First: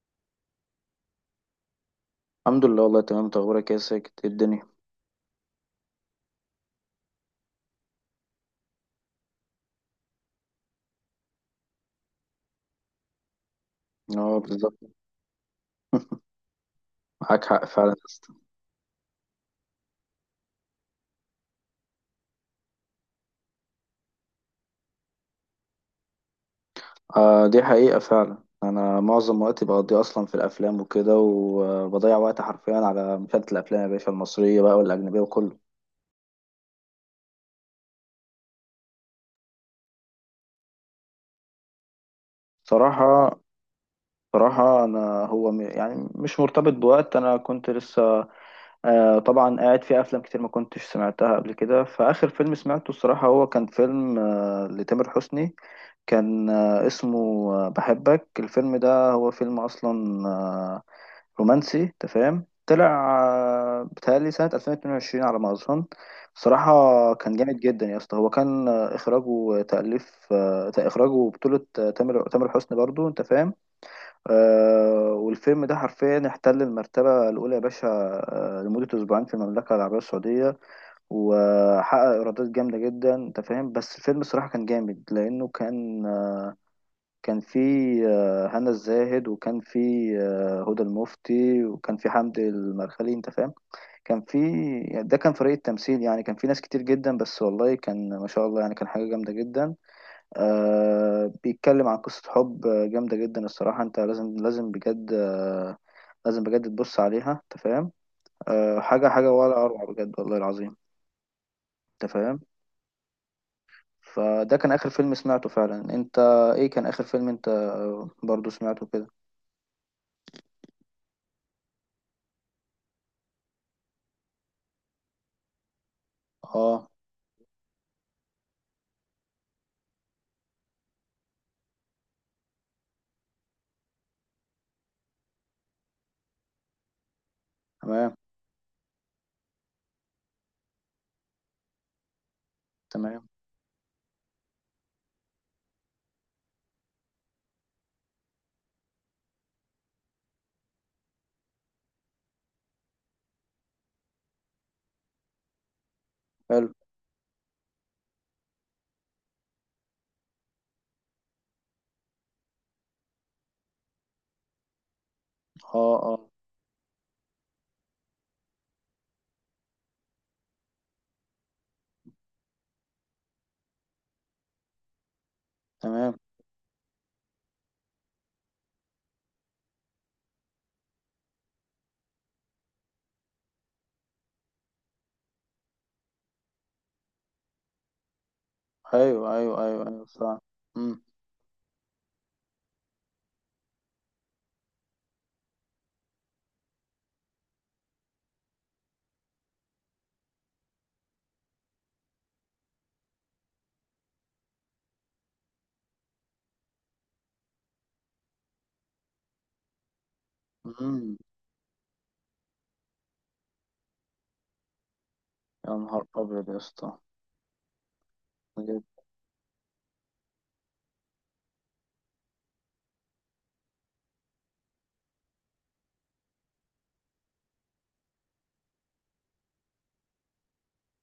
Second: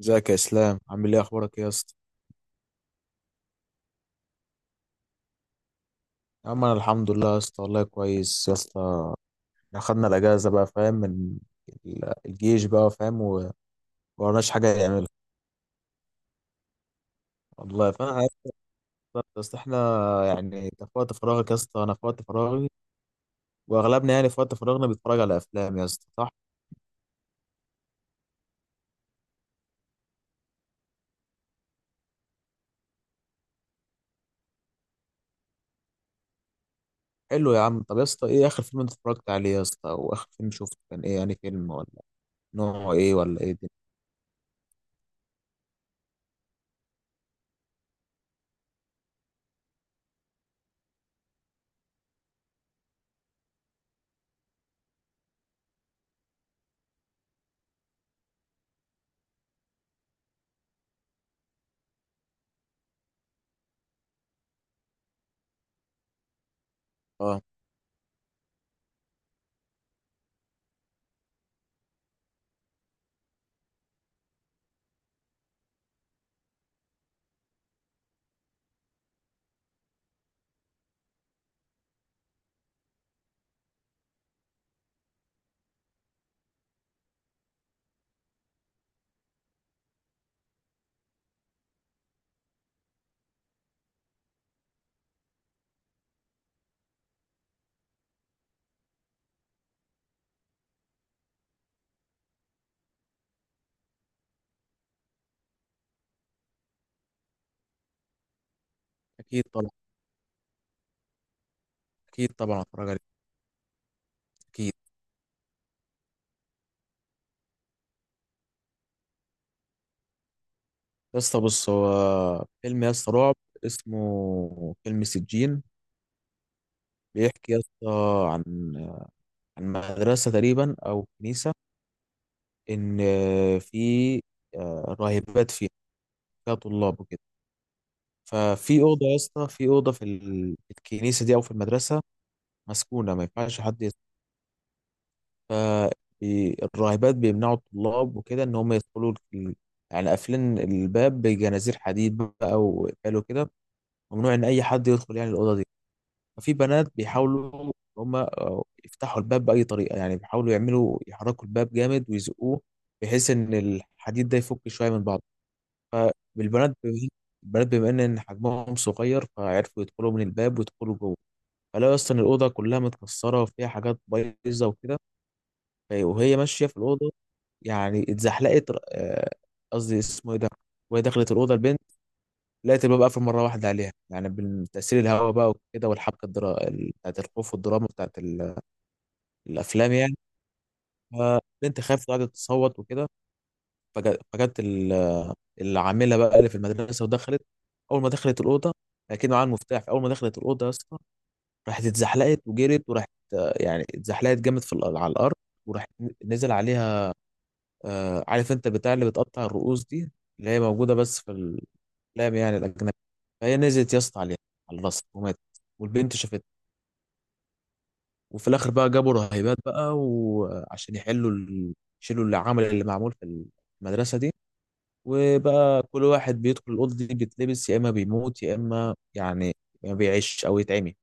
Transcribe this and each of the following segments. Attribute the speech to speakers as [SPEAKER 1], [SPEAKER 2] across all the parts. [SPEAKER 1] ازيك يا اسلام، عامل ايه؟ اخبارك ايه يا اسطى؟
[SPEAKER 2] الحمد لله، والله تمام. انت اخبارك ايه يا ساكت؟ ايه الدنيا؟
[SPEAKER 1] يا عم، انا الحمد لله يا اسطى، والله كويس يا اسطى. اخدنا الاجازه بقى، فاهم؟ من الجيش بقى فاهم،
[SPEAKER 2] اه،
[SPEAKER 1] ومعناش حاجه
[SPEAKER 2] بالظبط.
[SPEAKER 1] نعملها.
[SPEAKER 2] معاك حق فعلا
[SPEAKER 1] والله
[SPEAKER 2] يا
[SPEAKER 1] فانا عارف
[SPEAKER 2] اسطى.
[SPEAKER 1] يا اسطى، احنا يعني انت في وقت فراغك يا اسطى، انا في وقت فراغي، واغلبنا يعني في وقت فراغنا بيتفرج على افلام يا اسطى، صح؟
[SPEAKER 2] دي حقيقة فعلا، انا معظم وقتي بقضيه اصلا في الافلام وكده، وبضيع وقت حرفيا على مشاهدة الافلام يا باشا، المصرية بقى والاجنبية وكله.
[SPEAKER 1] حلو يا عم. طب يا اسطى، ايه اخر فيلم انت اتفرجت عليه يا اسطى؟ او اخر فيلم شفته كان ايه يعني؟ فيلم ولا نوعه ايه؟
[SPEAKER 2] صراحة
[SPEAKER 1] ولا ايه دي؟
[SPEAKER 2] صراحة انا هو يعني مش مرتبط بوقت. انا كنت لسه طبعا قاعد في افلام كتير ما كنتش سمعتها قبل كده. فاخر فيلم سمعته الصراحه هو كان فيلم لتامر حسني. كان اسمه بحبك. الفيلم ده هو فيلم اصلا رومانسي، أنت فاهم، طلع بتهيألي سنه 2022 على ما اظن. صراحه كان
[SPEAKER 1] اه،
[SPEAKER 2] جامد جدا يا اسطى. هو كان اخراجه وتاليف، اخراجه، بطوله تامر حسني برضو، انت فاهم. والفيلم ده حرفيا احتل المرتبة الأولى يا باشا، لمدة أسبوعين في المملكة العربية السعودية، وحقق إيرادات جامدة جدا، أنت فاهم. بس الفيلم الصراحة كان جامد لأنه كان فيه هنا الزاهد، وكان فيه هدى المفتي، وكان فيه حمدي المرخلي، أنت فاهم. كان فيه، يعني ده كان فريق التمثيل، يعني كان فيه ناس كتير جدا، بس والله كان ما شاء الله، يعني كان حاجة جامدة جدا. بيتكلم عن قصة حب، جامدة جدا الصراحة. أنت لازم لازم بجد، لازم بجد تبص عليها، انت فاهم. أه، حاجة حاجة
[SPEAKER 1] اكيد
[SPEAKER 2] ولا
[SPEAKER 1] طبعا،
[SPEAKER 2] أروع، بجد والله العظيم، انت
[SPEAKER 1] اكيد
[SPEAKER 2] فاهم.
[SPEAKER 1] طبعا اتفرج عليه.
[SPEAKER 2] فده كان
[SPEAKER 1] اكيد
[SPEAKER 2] آخر فيلم سمعته فعلا. انت ايه كان آخر فيلم انت برضو سمعته كده؟
[SPEAKER 1] يا اسطى. بص، هو فيلم يا اسطى رعب، اسمه فيلم سجين.
[SPEAKER 2] اه،
[SPEAKER 1] بيحكي يا اسطى عن عن مدرسة تقريبا أو كنيسة، إن في راهبات فيها، فيها طلاب وكده.
[SPEAKER 2] تمام.
[SPEAKER 1] ففي أوضة يا اسطى، في أوضة في في الكنيسة دي أو في المدرسة، مسكونة، ما
[SPEAKER 2] تمام.
[SPEAKER 1] ينفعش حد يدخل. فالراهبات بيمنعوا الطلاب وكده إن هم يدخلوا يعني قافلين الباب بجنازير حديد بقى، وقفلوا كده. ممنوع إن أي حد يدخل يعني الأوضة دي. ففي
[SPEAKER 2] حلو.
[SPEAKER 1] بنات بيحاولوا هم يفتحوا الباب بأي طريقة، يعني بيحاولوا يعملوا، يحركوا الباب جامد ويزقوه بحيث إن الحديد ده يفك شوية من بعضه.
[SPEAKER 2] اه، اه،
[SPEAKER 1] فالبنات بم- البنات بما إن حجمهم صغير، فعرفوا يدخلوا من الباب ويدخلوا جوه. فلاقوا أصلا الأوضة كلها متكسرة وفيها حاجات بايظة وكده.
[SPEAKER 2] تمام.
[SPEAKER 1] وهي ماشية في الأوضة، يعني اتزحلقت، قصدي اسمه إيه ده. وهي دخلت الأوضة البنت، لقيت الباب قافل مرة واحدة عليها يعني، من تأثير الهواء بقى وكده، والحبكة بتاعت الخوف والدراما بتاعت
[SPEAKER 2] ايوه، ايوه، ايوه،
[SPEAKER 1] الافلام
[SPEAKER 2] ايوه،
[SPEAKER 1] يعني.
[SPEAKER 2] فعلا. امم.
[SPEAKER 1] فبنت خافت وقعدت تصوت وكده. فجت العامله بقى اللي في المدرسه ودخلت. اول ما دخلت الاوضه، اكيد معاها المفتاح، اول ما دخلت الاوضه يا اسطى، راحت اتزحلقت وجرت وراحت. يعني اتزحلقت جامد في على الارض، وراحت نزل عليها. عارف انت البتاع اللي بتقطع الرؤوس دي، اللي هي موجوده
[SPEAKER 2] امم.
[SPEAKER 1] بس في الافلام يعني الاجنبي. فهي نزلت يا اسطى عليها على الرصيف وماتت،
[SPEAKER 2] يا نهار
[SPEAKER 1] والبنت
[SPEAKER 2] ابيض يا
[SPEAKER 1] شافتها.
[SPEAKER 2] اسطى،
[SPEAKER 1] وفي الاخر
[SPEAKER 2] بجد.
[SPEAKER 1] بقى جابوا رهيبات بقى، وعشان يحلوا يشيلوا العمل اللي معمول في المدرسه دي. وبقى كل واحد بيدخل الاوضه دي، بيتلبس يا اما بيموت، يا اما يعني ما بيعيش او يتعمي.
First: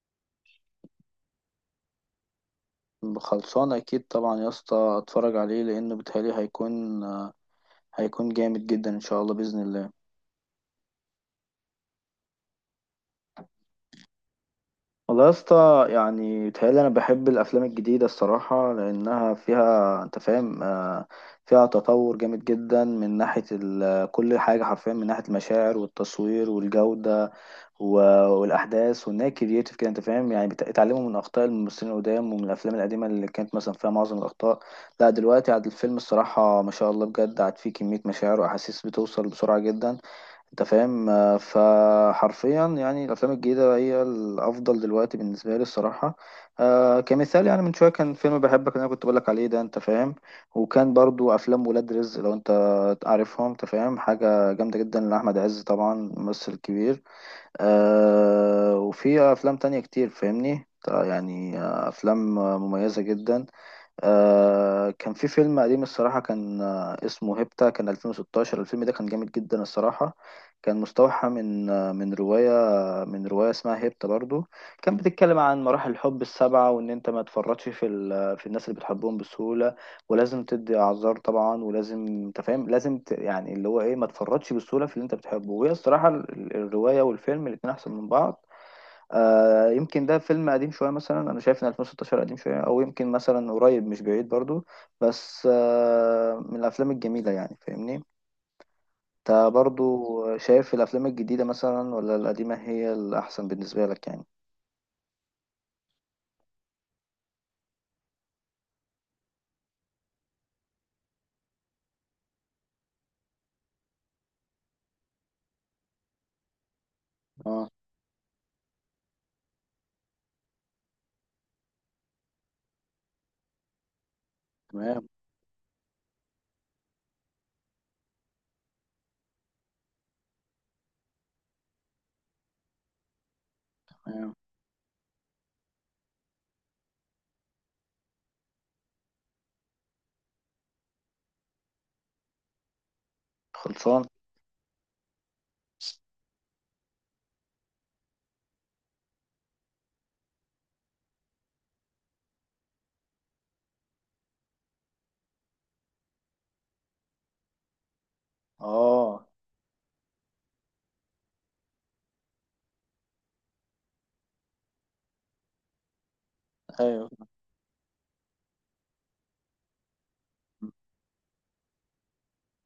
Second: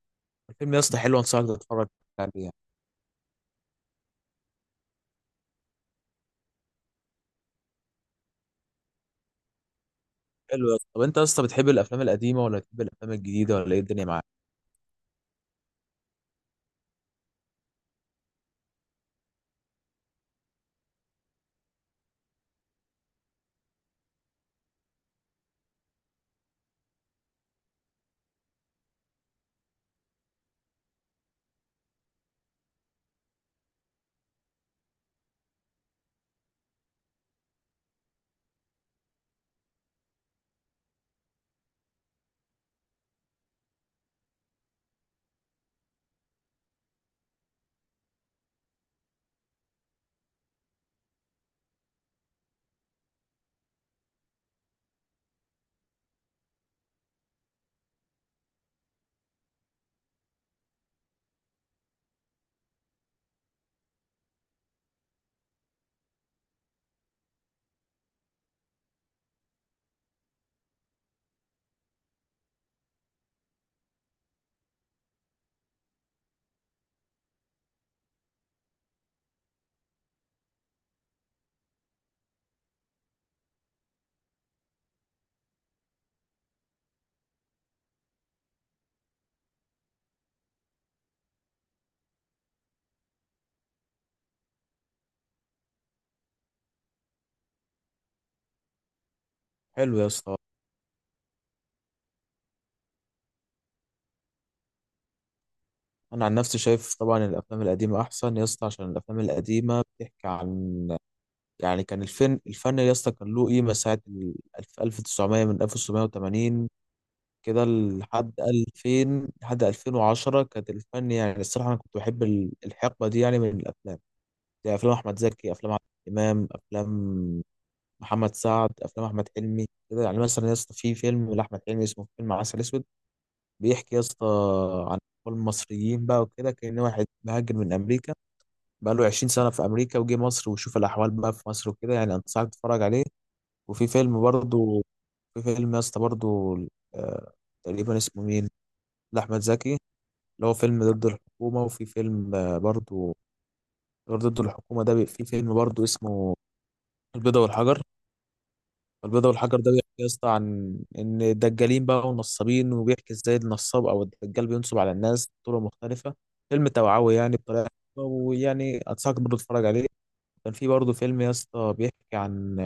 [SPEAKER 1] الفيلم يا اسطى حلو، انصحك تتفرج عليه يعني.
[SPEAKER 2] خلصان اكيد طبعا يا اسطى، اتفرج عليه لانه بيتهيألي هيكون جامد جدا ان شاء الله، باذن الله.
[SPEAKER 1] حلو يا اسطى. طب انت يا اسطى بتحب الافلام القديمه ولا بتحب الافلام الجديده ولا ايه الدنيا معاك؟
[SPEAKER 2] والله يا اسطى، يعني بيتهيألي أنا بحب الأفلام الجديدة الصراحة، لأنها فيها أنت فاهم، فيها تطور جامد جدا، من ناحية كل حاجة حرفيا، من ناحية المشاعر والتصوير والجودة و- والأحداث، وإن هي كرييتيف كده، أنت فاهم. يعني اتعلموا من أخطاء الممثلين القدام، ومن الأفلام القديمة اللي كانت مثلا فيها معظم الأخطاء. لا، دلوقتي عاد الفيلم الصراحة ما شاء الله بجد، عاد فيه كمية مشاعر وأحاسيس بتوصل بسرعة جدا، انت فاهم. فحرفيا يعني الافلام الجديده هي الافضل دلوقتي بالنسبه لي الصراحه. كمثال يعني، من شويه كان فيلم بحبك اللي انا كنت بقولك عليه ده، انت فاهم. وكان برضو افلام ولاد رزق لو انت عارفهم، انت فاهم، حاجه جامده جدا لاحمد عز، طبعا ممثل كبير. وفي افلام تانية كتير، فاهمني يعني، افلام مميزه جدا. كان في فيلم قديم الصراحة، كان اسمه هيبتا، كان 2016. الفيلم ده كان جامد جدا الصراحة، كان مستوحى من آه من رواية آه، من رواية اسمها هيبتا برضو. كان بتتكلم عن مراحل الحب السبعة، وإن أنت ما تفرطش في ال- آه، في الناس اللي بتحبهم بسهولة، ولازم تدي أعذار طبعا، ولازم أنت فاهم، لازم يعني اللي هو إيه، ما تفرطش بسهولة في اللي أنت بتحبه. وهي الصراحة الرواية والفيلم الاتنين أحسن من بعض. يمكن ده فيلم قديم شوية، مثلا أنا شايف إن 2016 قديم شوية، أو يمكن مثلا قريب مش بعيد برضو. بس من الأفلام الجميلة، يعني فاهمني أنت برضو.
[SPEAKER 1] حلو يا اسطى.
[SPEAKER 2] شايف الأفلام الجديدة مثلا ولا القديمة هي الأحسن بالنسبة لك يعني؟
[SPEAKER 1] انا عن نفسي شايف طبعا الافلام القديمه احسن يا اسطى، عشان الافلام القديمه بتحكي عن، يعني كان الفن، الفن يا اسطى كان له قيمه ساعه 1900، من 1980 كده
[SPEAKER 2] اه،
[SPEAKER 1] لحد 2000 لحد 2010 كانت الفن يعني. الصراحة أنا كنت بحب الحقبة دي يعني من الأفلام، زي أفلام
[SPEAKER 2] تمام.
[SPEAKER 1] أحمد زكي، أفلام عادل إمام، أفلام محمد سعد، أفلام أحمد حلمي كده. يعني مثلا يا اسطى، في فيلم لأحمد حلمي اسمه فيلم عسل أسود، بيحكي يا اسطى
[SPEAKER 2] تمام.
[SPEAKER 1] عن أطفال مصريين بقى وكده، كأن واحد مهاجر من أمريكا بقى له 20 سنة في أمريكا، وجه مصر وشوف الأحوال بقى في مصر وكده، يعني أنصحك تتفرج عليه. وفي
[SPEAKER 2] خلصان؟
[SPEAKER 1] فيلم برضه، في فيلم يا اسطى برضه، آه، تقريبا اسمه مين، لأحمد زكي، اللي هو فيلم ضد الحكومة. وفي فيلم برضو، غير ضد الحكومة ده، في فيلم برضو اسمه البيضة والحجر.
[SPEAKER 2] آه،
[SPEAKER 1] البيضة والحجر ده بيحكي يا اسطى عن إن الدجالين بقى والنصابين، وبيحكي إزاي النصاب أو الدجال بينصب على الناس بطرق مختلفة. فيلم
[SPEAKER 2] أيوه.
[SPEAKER 1] توعوي يعني، بطريقة حلوة، ويعني أنصحك برضو تتفرج عليه. كان في برضه فيلم يا اسطى بيحكي عن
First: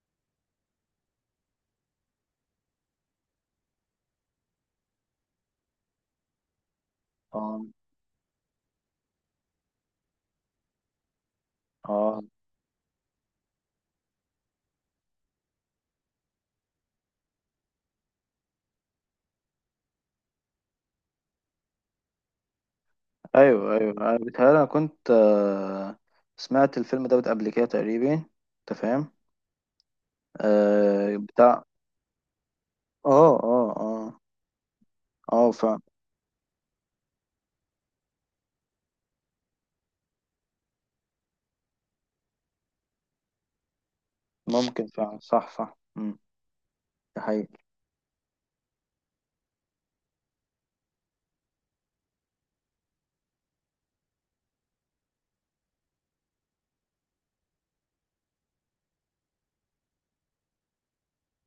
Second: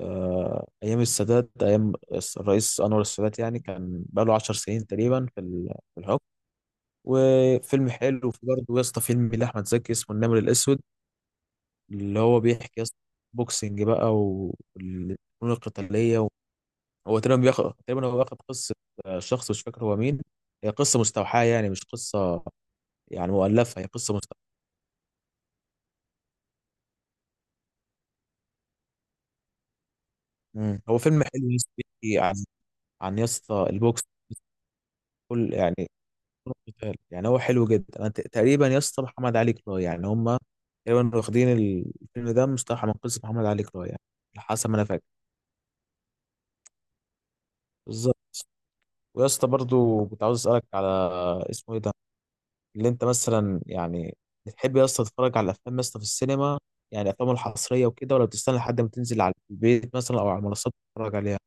[SPEAKER 1] أيام السادات، أيام الرئيس أنور السادات، يعني كان بقاله 10 سنين تقريبا في في الحكم.
[SPEAKER 2] آه،
[SPEAKER 1] وفيلم حلو في برضه يا اسطى، فيلم لاحمد زكي اسمه النمر الاسود، اللي
[SPEAKER 2] آه، مم.
[SPEAKER 1] هو بيحكي يا اسطى بوكسنج بقى والفنون القتاليه هو تقريبا بياخد، تقريبا هو واخد قصه، شخص مش فاكر هو مين. هي قصه مستوحاه يعني، مش قصه يعني
[SPEAKER 2] أيوه،
[SPEAKER 1] مؤلفه، هي
[SPEAKER 2] أيوه،
[SPEAKER 1] قصه
[SPEAKER 2] أنا
[SPEAKER 1] مستوحاه.
[SPEAKER 2] بيتهيألي أنا كنت آه سمعت الفيلم دوت قبل كده تقريبا، أنت فاهم؟
[SPEAKER 1] مم. هو فيلم حلو يا
[SPEAKER 2] بتاع.
[SPEAKER 1] اسطى، بيحكي عن، يا
[SPEAKER 2] آه،
[SPEAKER 1] اسطى
[SPEAKER 2] آه،
[SPEAKER 1] البوكس،
[SPEAKER 2] آه، آه.
[SPEAKER 1] كل يعني فنون القتال. يعني هو حلو جدا. انا تقريبا يا اسطى محمد علي كلاي يعني، هم تقريبا واخدين الفيلم ده مستوحى من قصه محمد علي كلاي يعني، على حسب ما انا
[SPEAKER 2] ممكن
[SPEAKER 1] فاكر.
[SPEAKER 2] فعلا، صح، صح، امم، ده حقيقي.
[SPEAKER 1] بالظبط. ويا اسطى برضه كنت عاوز اسالك على، اسمه ايه ده، اللي انت مثلا يعني بتحب يا اسطى تتفرج على الافلام يا اسطى في السينما، يعني الافلام الحصريه وكده، ولا بتستنى لحد ما تنزل على البيت مثلا او على المنصات تتفرج عليها؟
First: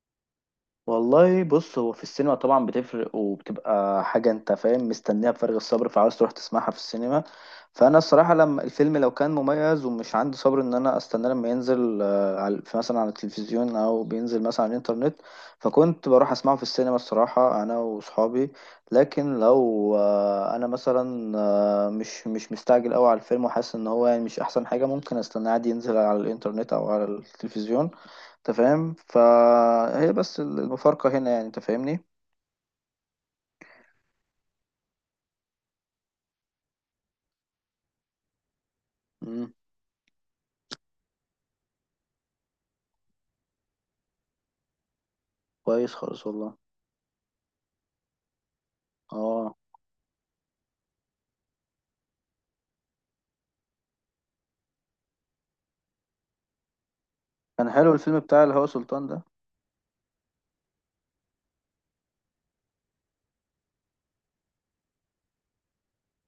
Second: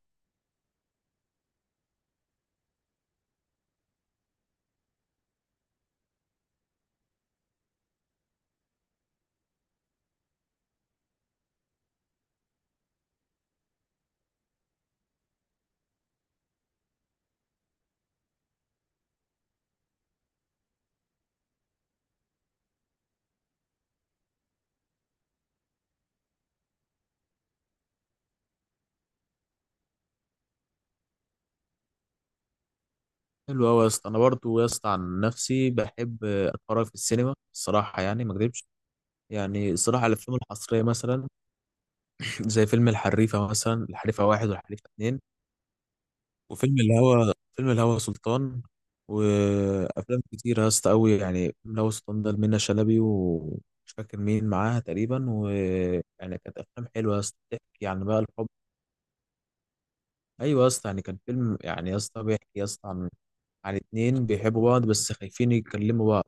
[SPEAKER 2] والله بص، هو في السينما طبعا بتفرق وبتبقى حاجة انت فاهم مستنيها بفارغ الصبر، فعاوز تروح تسمعها في السينما. فانا الصراحة لما الفيلم لو كان مميز، ومش عندي صبر ان انا استناه لما ينزل على في مثلا على التلفزيون او بينزل مثلا على الانترنت، فكنت بروح اسمعه في السينما الصراحة انا وصحابي. لكن لو انا مثلا مش مستعجل قوي على الفيلم، وحاسس ان هو يعني مش احسن حاجة، ممكن استناه عادي ينزل على الانترنت او على التلفزيون، انت فاهم. فهي بس المفارقة هنا يعني، انت فاهمني.
[SPEAKER 1] حلو قوي يا اسطى. انا برضه يا اسطى عن نفسي بحب اتفرج في السينما الصراحه، يعني ما اكذبش.
[SPEAKER 2] مم.
[SPEAKER 1] يعني الصراحه الافلام الحصريه مثلا، زي فيلم الحريفه مثلا، الحريفه واحد والحريفه اتنين،
[SPEAKER 2] كويس خالص والله.
[SPEAKER 1] وفيلم الهوى سلطان،
[SPEAKER 2] اه،
[SPEAKER 1] وافلام كتير يا اسطى قوي. يعني فيلم الهوى سلطان ده منة شلبي ومش فاكر مين معاها تقريبا، ويعني كانت افلام حلوه يا اسطى
[SPEAKER 2] كان
[SPEAKER 1] بتحكي
[SPEAKER 2] حلو
[SPEAKER 1] عن
[SPEAKER 2] الفيلم
[SPEAKER 1] بقى
[SPEAKER 2] بتاع
[SPEAKER 1] الحب.
[SPEAKER 2] الهوى سلطان ده.
[SPEAKER 1] ايوه يا اسطى، يعني كان فيلم يعني يا اسطى بيحكي يا اسطى عن اتنين بيحبوا بعض، بس خايفين يتكلموا بعض،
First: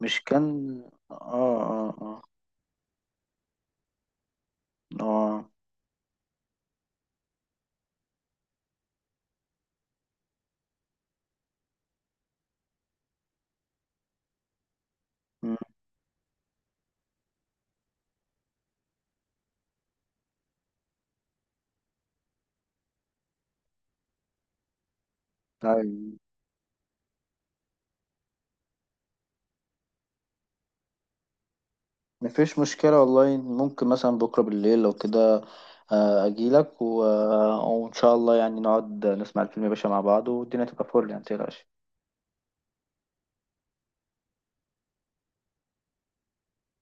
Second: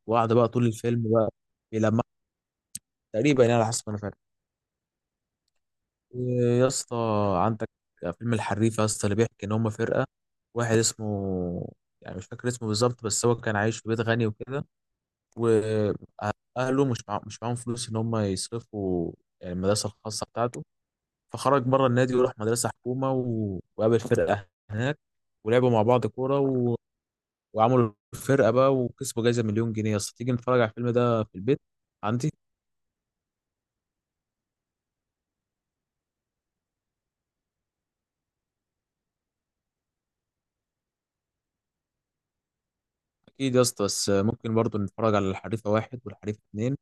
[SPEAKER 2] مش
[SPEAKER 1] بعض
[SPEAKER 2] كان.
[SPEAKER 1] بقى طول الفيلم بقى
[SPEAKER 2] اه، اه،
[SPEAKER 1] بيلمح
[SPEAKER 2] اه،
[SPEAKER 1] تقريبا يعني على حسب ما انا فاهم.
[SPEAKER 2] اه،
[SPEAKER 1] يا اسطى عندك فيلم الحريف يا اسطى، اللي بيحكي ان هم فرقه. واحد اسمه، يعني مش فاكر اسمه بالظبط، بس هو كان عايش في بيت غني وكده،
[SPEAKER 2] مم.
[SPEAKER 1] واهله مش معاهم فلوس ان هم يصرفوا يعني المدرسه الخاصه بتاعته. فخرج بره النادي، وراح مدرسه حكومه وقابل فرقه هناك، ولعبوا مع بعض
[SPEAKER 2] طيب.
[SPEAKER 1] كوره وعملوا فرقه بقى وكسبوا جايزه مليون جنيه. يا اسطى تيجي نتفرج على الفيلم ده في البيت عندي؟
[SPEAKER 2] مفيش مشكلة والله. ممكن مثلا بكرة بالليل لو كده، اجيلك و... وان شاء الله يعني نقعد نسمع الفيلم يا باشا مع بعض، والدنيا تبقى فل يعني، متقلقش.
[SPEAKER 1] اكيد يا اسطى. بس ممكن برضه نتفرج على الحريفه واحد والحريفه اتنين،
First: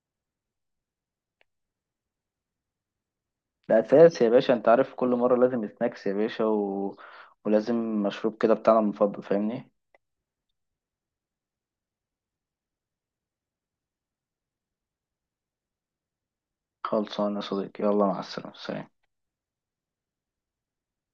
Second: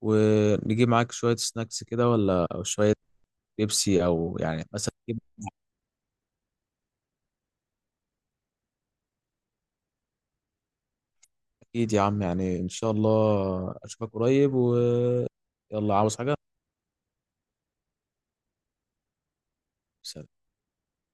[SPEAKER 1] ونجيب معاك شوية سناكس كده ولا، أو شوية
[SPEAKER 2] ده
[SPEAKER 1] بيبسي،
[SPEAKER 2] اساس يا
[SPEAKER 1] أو
[SPEAKER 2] باشا،
[SPEAKER 1] يعني
[SPEAKER 2] انت عارف
[SPEAKER 1] مثلا
[SPEAKER 2] كل
[SPEAKER 1] نجيب.
[SPEAKER 2] مرة لازم سناكس يا باشا و... ولازم مشروب كده بتاعنا المفضل، فاهمني.
[SPEAKER 1] أكيد يا عم، يعني إن شاء الله أشوفك قريب. ويلا، عاوز حاجة؟
[SPEAKER 2] خلصانة يا صديقي، يلا مع السلامة، سلام.
[SPEAKER 1] سلام.